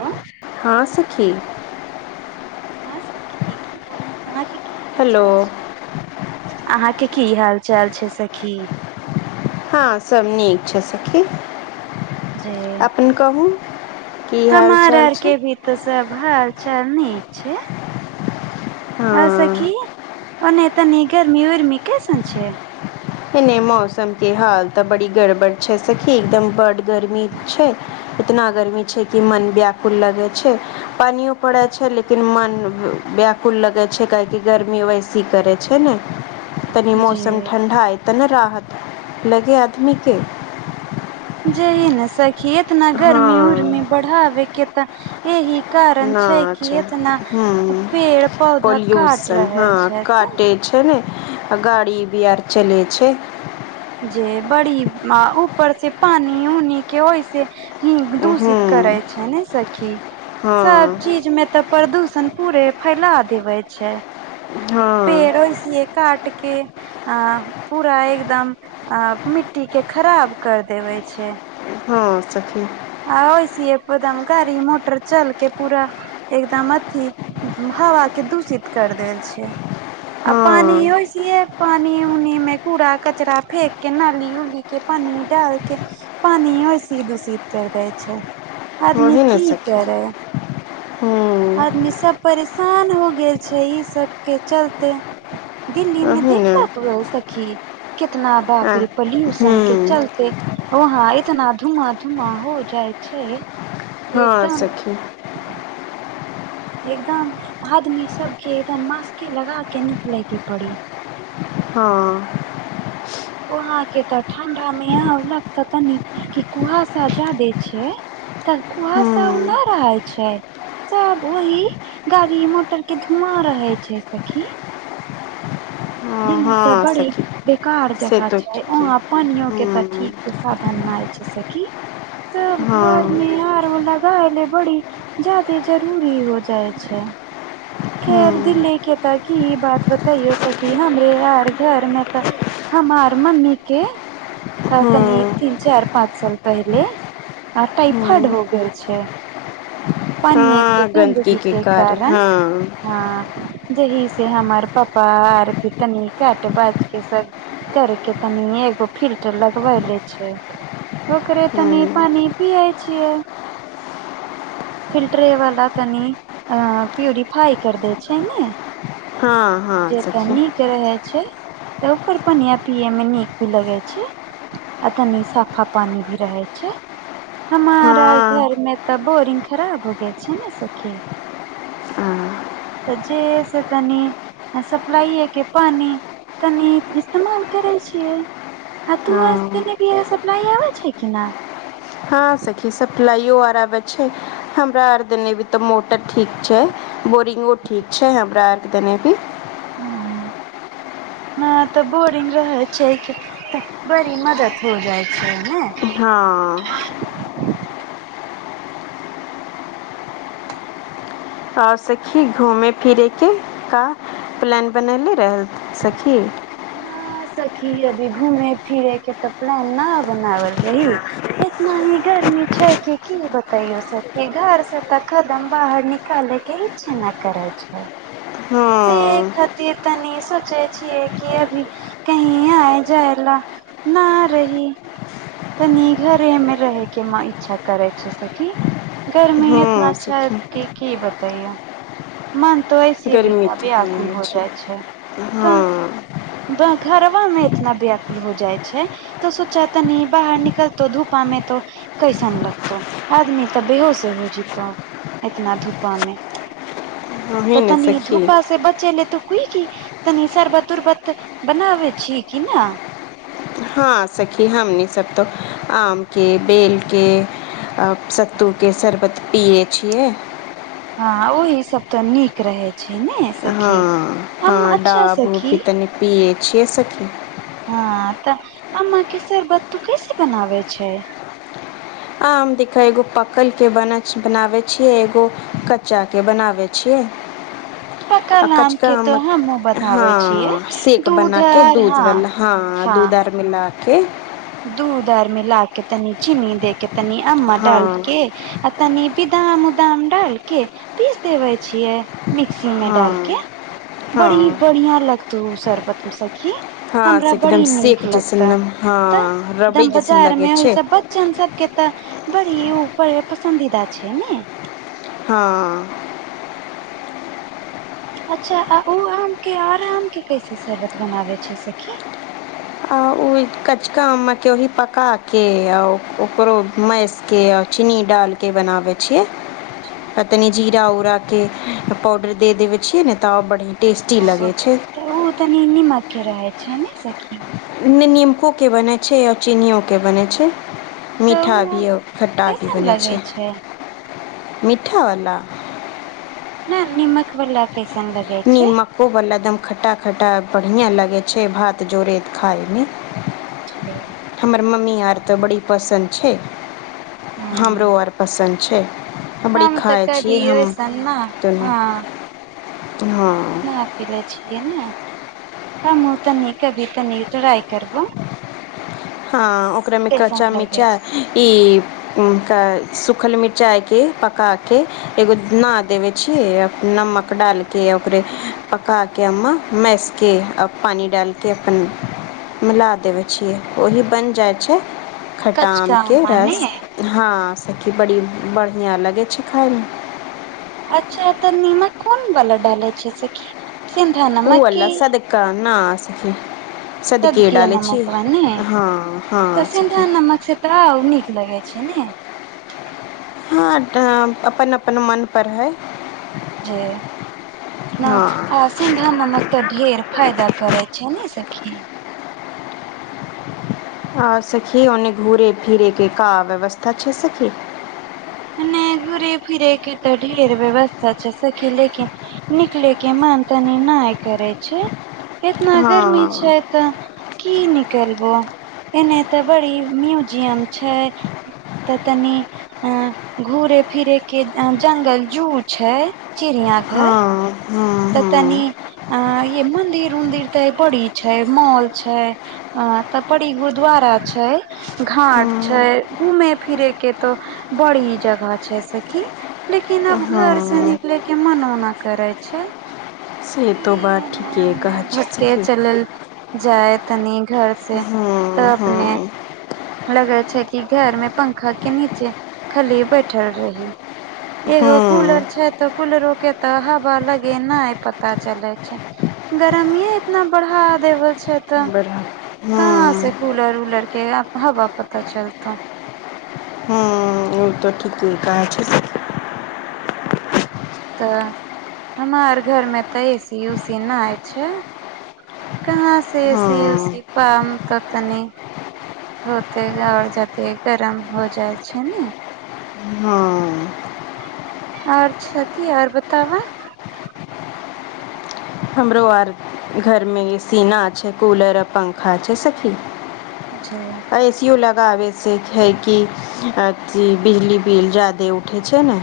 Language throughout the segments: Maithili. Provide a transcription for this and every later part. आं हँ सखी हाँ सखी की हाल चाल अहाँ के की हाल हेलो चाल छै अहाँके की हाल चाल छै सखी हँ सब निक छै सखी जे अपन कहू की हाल चाल छै तस भाल चाल नीक छै ओर सखी हँ ओने तनी गरमी उरमी कैसन छै एने मौसम के हाल तऽ बड़ी गड़बड़ छै सखी एकदम बड गर्मी छै इतना गर्मी छै कि मन बयाकुल लगे छै पानियो पड़ै छै लेकिन मन व्याकुल लगे छै काहेकि गर्मी वैसे सी करै छै ने तनी मौसम जे ठंडा आय तन राहत लगे आदमी के जेही ने सखी खेत नगर मे उर में हँ बढ़ाबे के त एहि कारण ना छै कि कि अच्छा एतना हूँ पेड़ पौधा काट रहल छै त छै न आ गाड़ी भी आर चलै छै जे बड़ी ऊपर से पानि उनी के ओहिस ह दूषित करे छै ने सखी सब चीज मे तऽ प्रदूषण पूरे फैला देवे छै पेड़ो इसए काट के अ पूरा एकदम अ मिट्टी के खराब कर देवे छै हँ सखी आ वऐसए पदम गाड़ी मोटर चलके पूरा एकदम अथी हवा के दूषित कर देल छै आ पानी ओ ईहे पानि उनिमे कूड़ा कचड़ा फेकके नाली उलीके पानि डालिके पानी एसीध दुसीदध कर दै छौ आदमी की करै आदमी सब परेशान हो गेल छै ई सब के चलते दिल्ली में देख ल त सखी कितना बापरी पोल्यूशन के चलते ओ हँ ए तऽ न धूआ धूआ हो जाइ छै हँ एकदम सखी एकदम आदमी सबके एकदम मास्के लगा के निक ले के पड़ी हँ वहांके त ठंडा मे यहाँ होलकते कनि कि कुहासा जायदे छै तऽ कुहा सब ओ नहि रहै छै सब ओहि गाड़ी मोटर के धुआँ रहे छै सखी दिल्ली के बड़ी बेकार से जगह तो छै ठीके अहाँ पानियो के त हँ ठीक साधन नाय छै सखी सब हँ घर मे आरो बी [unintelligible] जायदे जरूरी हो जाइ छै हँ खेर दिली के ताकि ई बात बताई यो सखी हमरे यार घर मे तऽ हमार मम्मी के आब तनी हँ तिन चार पाँच साल पहले आ टाइफइड हँ हो गेल छै पानिए क हँ जिंदगी गन्दगीके के कारण हँ ह जहि से हमर पापा आर भी तनी कट बाज के सब करके तनी एगो फिर लगबै ले छै ओकरे तनी हँ पानी पीयै छियै फिल्टरे वला तनि अ प्यूरिफाइ कर दै छै ने हँ हँ सखी जेतनी के रहे छै तऽ ओकर पनििया पिये मे नीक भी लगे छै आ तनी साफा पानी भी रहै छै हमारा हँ घर में तऽ बोरिंग खराब हो गेल छै ने सखी हँ तऽ जे से तनी सप्लाइ के पानी तनी इस्तेमाल करै छियै ह तू पी सप्लाइ आ छै कि नहि हँ सखी सप्लाइयो आर आबै छै हमरा आर दिनी तो मोटर ठीक छै बोरिंगो ठीक छै हमरा आरके देने भी ह नहि तऽ बोरिंग रहै छै बरी मदद हो जाइ छै न हँ आओर सखी घूमेै फिरैके का प्लान बनैले रहल सखी न सखी अभी घूमे फिरे के तऽ प्लान न बनावल रही एतना ही गर्मी छै कि की बतायो सखी घर से त खदम बाहर नि कके इच्छा ना करै छै से हँ खातिर तनी सोचे छीियै कि अभी कहीं आय जाय ला न रही तनी घरेमे रहै के म इच्छा करै छै सखी गर्मी इतना हँ छै सखी कि की बतैय मन तो ओइसे भी गर्मी व्याकुल हो तऽ जाइ छै तऽ हँ ब घरबा मे इतना व्याकुल हो जाइ छै तऽ सोच तानि बाहर निकलतो धूपामे तो कैसन लगतौ आदमी तऽ बेहोसे हो जैतो एतना धुपा मे ओही तऽ ने तनि सखी धूपा से बचे ले तऽ कोइ की तनी सरबत उरबत बनाबै छी की न हँ सखी हमनी सबतो आमके बेलके सत्तूके शरबत पियै छियै हँ ओहि सब तो नीक रहै छै ने सखी हँ अम्मा हँ अच्छा डाब उभ सखी भी तनी पियै छियै सखी हँ तऽ आमा के सरबत तु कैसे बनावे छै आम देख एगो पकल के बनाबै छियै एगो कच्चा के बनाबै छियै [inaudible] पकल आम कचका के तो आमक हमहुँ हँ बनाबै छियै सेक दूध बनाके आर हँ दूधवला हँ दूध आर मिलाके दूध आर मिला के तनी चीनी दे के तनी अमवा हँ डालके आ तनी बिदाम उदाम डालके पीस देबै छियै मिक्सी मे हँ डाल के बड़ी हँ बढ़ियाँ लगतौ ओ शर्बत उ सखी हँ हमरा से एकदम बड़ी शेख नीक लगतौ जैसन हँ रबड़ी जइसन लगे छै चन सबके तऽ बड़ी पड़ पसन्दीदा छै ने हँ [inaudible] अच्छा आ उ आम के आर आम के कैसे शरबत बनाबै छै सखी आ ओ कचका आम के ओहि पकाके आ ओकरो मैस के चीनी डालके के बनाबै छियै [inaudible] आ तनी जीरा उरा के पावउडर दे देवे छियै ने तऽ आओर बढ़ियाँ तऽ ओ तनी निमक के रहै छै ने सखी नीमको के बनैत छै ओर चीनियोके बनैत छै तऽ मीठा ओ भी और खट्टा भी कैसन बनै लगे छै मीठा वाला नहि निमक वला कैसन लगे छै ओ वला एकदम खट्टा खट्टा बढ़ियाँ लगै छै भात जोड़ै खायमे [inaudible] हमर मम्मी आर तऽ बड़ी पसन्द छै ह हमरो आर पसन्द छै बड़ी हम तऽ खाय कभी छियै हम ओइसन न [unintelligible] दुनू हँ अपने पीलै छियै ने हमहुँ तनी कभी तनी ट्राइ करबो हँ ओकरामे कैसन कच्चा लगे मिरचाइ छै ई तनका सूखल मिरचाइके पकाके एगो [unintelligible] भुना देबै छियै नमक डालके ओकरे पकाके ओमे मैसके पानि डालके अपन मिला देबै छियै ओही बनि जाइ छै खट्टा आम कचका के ने रस हँ सखी बड़ी बढ़ियाँ लगै छै खाइमे अच्छा तऽ नीमक कोन वाला डालै छियै सखी सिन्धा ओ नमक की अला सदका न सखी सदकी सदके डालै नमक वा ने छियै हँ हँ सखी तब उ नीक लगै छै ने हँ तऽ अपन अपन मन पर हय हँ चेन्धा नमक तऽ ढेर फायदा करे छै ने सखी आ सखी ओनने घूरे फिरे के का व्यवस्था छै सखी नहि घूरे फिरै के तऽ ढेर व्यवस्था छै सखी लेकिन निकले के मन तनी नहि करे छै इतना गर्मी छै हँ तै की निकलबो एने ते बड़ी म्यूजियम छै तऽ तनी अ घूरे फिरे के जंगल जू छै चिड़िया घर हँ हँ तऽ तनी हँ अ ये मंन्दिर उन्दिर तऽ बड़ी छै मोल छै ह तऽ बड़ी गुरुद्वारा छै घाट हँ छै घूमे फिरे के तो बड़ी जगह छैस कि लेकिन आब घर से हँ निकले के मनोना करे छै से की तो बात एने ठीके उने कहै छै भटके सखी चलल जाय तनी घर से हँ तऽ अपने हँ लगे छै की घर में पंखा के नीचे खली बैठल रही एगो कूलर हँ छै तऽ कूलर ओके तऽ हवा लगी नहि पता चले छै गर्मी इतना बढ़ा देव छै तऽ बड़ा कहाँ से हँ कूलर पुलर के हवा पता चलतै हँ ओ तऽ ठीके कहाँ छै सखी तऽ हम आर घरमे तऽ एसी उसी नहि छै कहाँ से एसी हँ उसी पाम तऽ तनी होते आओर जते गरम हो जाइ छै ने हां आओर छथि आओर बताबऽ हमरो आर घरमे एसी ना छै कूलर आर पंखा छै सखी जी ए सी यू लगाबै से छै कि अथी बिजली बिल ज्यादे उठे छै ने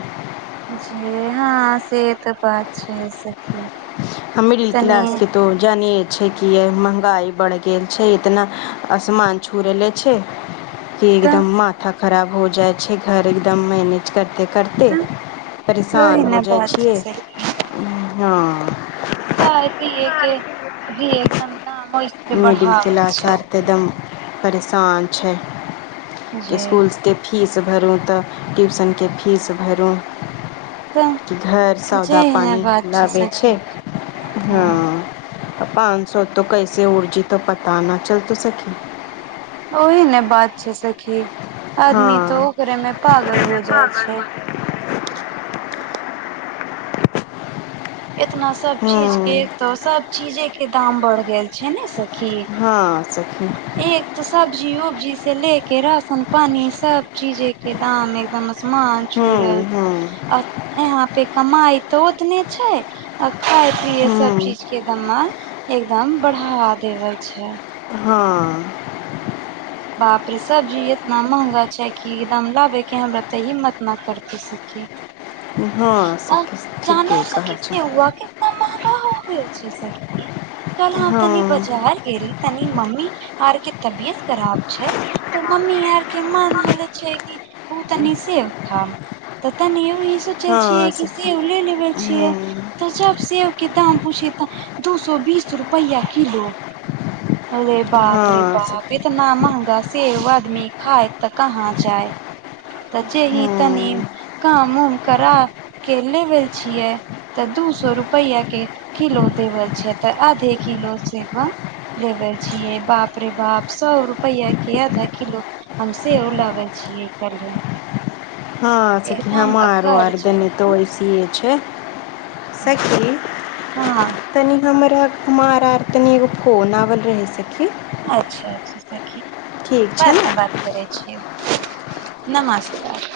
जी हँ से तऽ बात छै सखी हमरी तनी क्लासके तो जानि छै कि महँगाइ बढ़ि गेल छै इतना आसमान छू लेने छै की तऽ एकदम माथा खराब हो जाय छै घर एकदम मैने करिते करिते तऽ ओहि परेशान हो ने जाइ बात छै छियै सखी हँ खाई पिए के भी एकदम दाम इसले मिडिल बढ़ाल क्लास छै आर एकदम परेशान छै कि जे स्कूलसके फीस भरू तऽ ट्यूशनके फीस भरू तऽ घर सौदा जेही ने पानी बात लाबे छै सखी हँ पाँच सो तो कैसे उड़जी तऽ पता न चल त सकी ओही ने बात छै सखी आदमी तो हँ ओकरे में पागल हो जाइ छै एतना सब चीज के हूँ तो सब चीजे के दाम बढ़ गेल छै ने स हँ सखी एक [inaudible] तऽ सब्जी उब्जी से ले के राशन पानी सब चीजे के दाम एकदम आसमान छू हूँ रहल हूँ आ यहाँ पे कमाइ त उतने छै आ खाय पिये सब हूँ चीज के दमा एकदम बढ़ावा देवल छै हँ बाप रे सब्जी इतना महंगा छै कि एकदम लाबे के हमरा तही हिमत ना करते हँ आ सखी ठीके जानाऐसा कहै कस छ से हुआ क [unintelligible] महगा हो गेल छै सखी कल हम तनी हँ बाजार गेली तनी मम्मी आारके तबियत खराब तऽ मम्मी आर के मन होले छै कि पू त नि सेेव खाव तनि ई सोचल छिय हँ कि सखी सेव ले लेवल छियै हूँ तऽ जब सेव के दाम पूछिे त दू सए बीस रुपैआ कििलो ओे बाप रे हँ बाप सखी इतना महगा सेव आदमी खााय तऽ कहाँ जाय त जेे ही तनी हूँ काम उम करा के लेबै छियै तऽ दू सए रुपैआ के किलो देवल छै तऽ आधे किलो सेवा लेबर छियै बाप रे बाप सए रुपैआ के आधा किलो हम हम सेब लाबै छियै कर ले हँ सखी हम आरो अकड़ आर छै गनीितो एकदम ऐसे छै सखी हँ तनि हमरा हमार आर तनि एगो फोन आबल रहै सखी अच्छा अच्छा सखी ठीक छै बाद ने मे बात करै छिय नमस्कार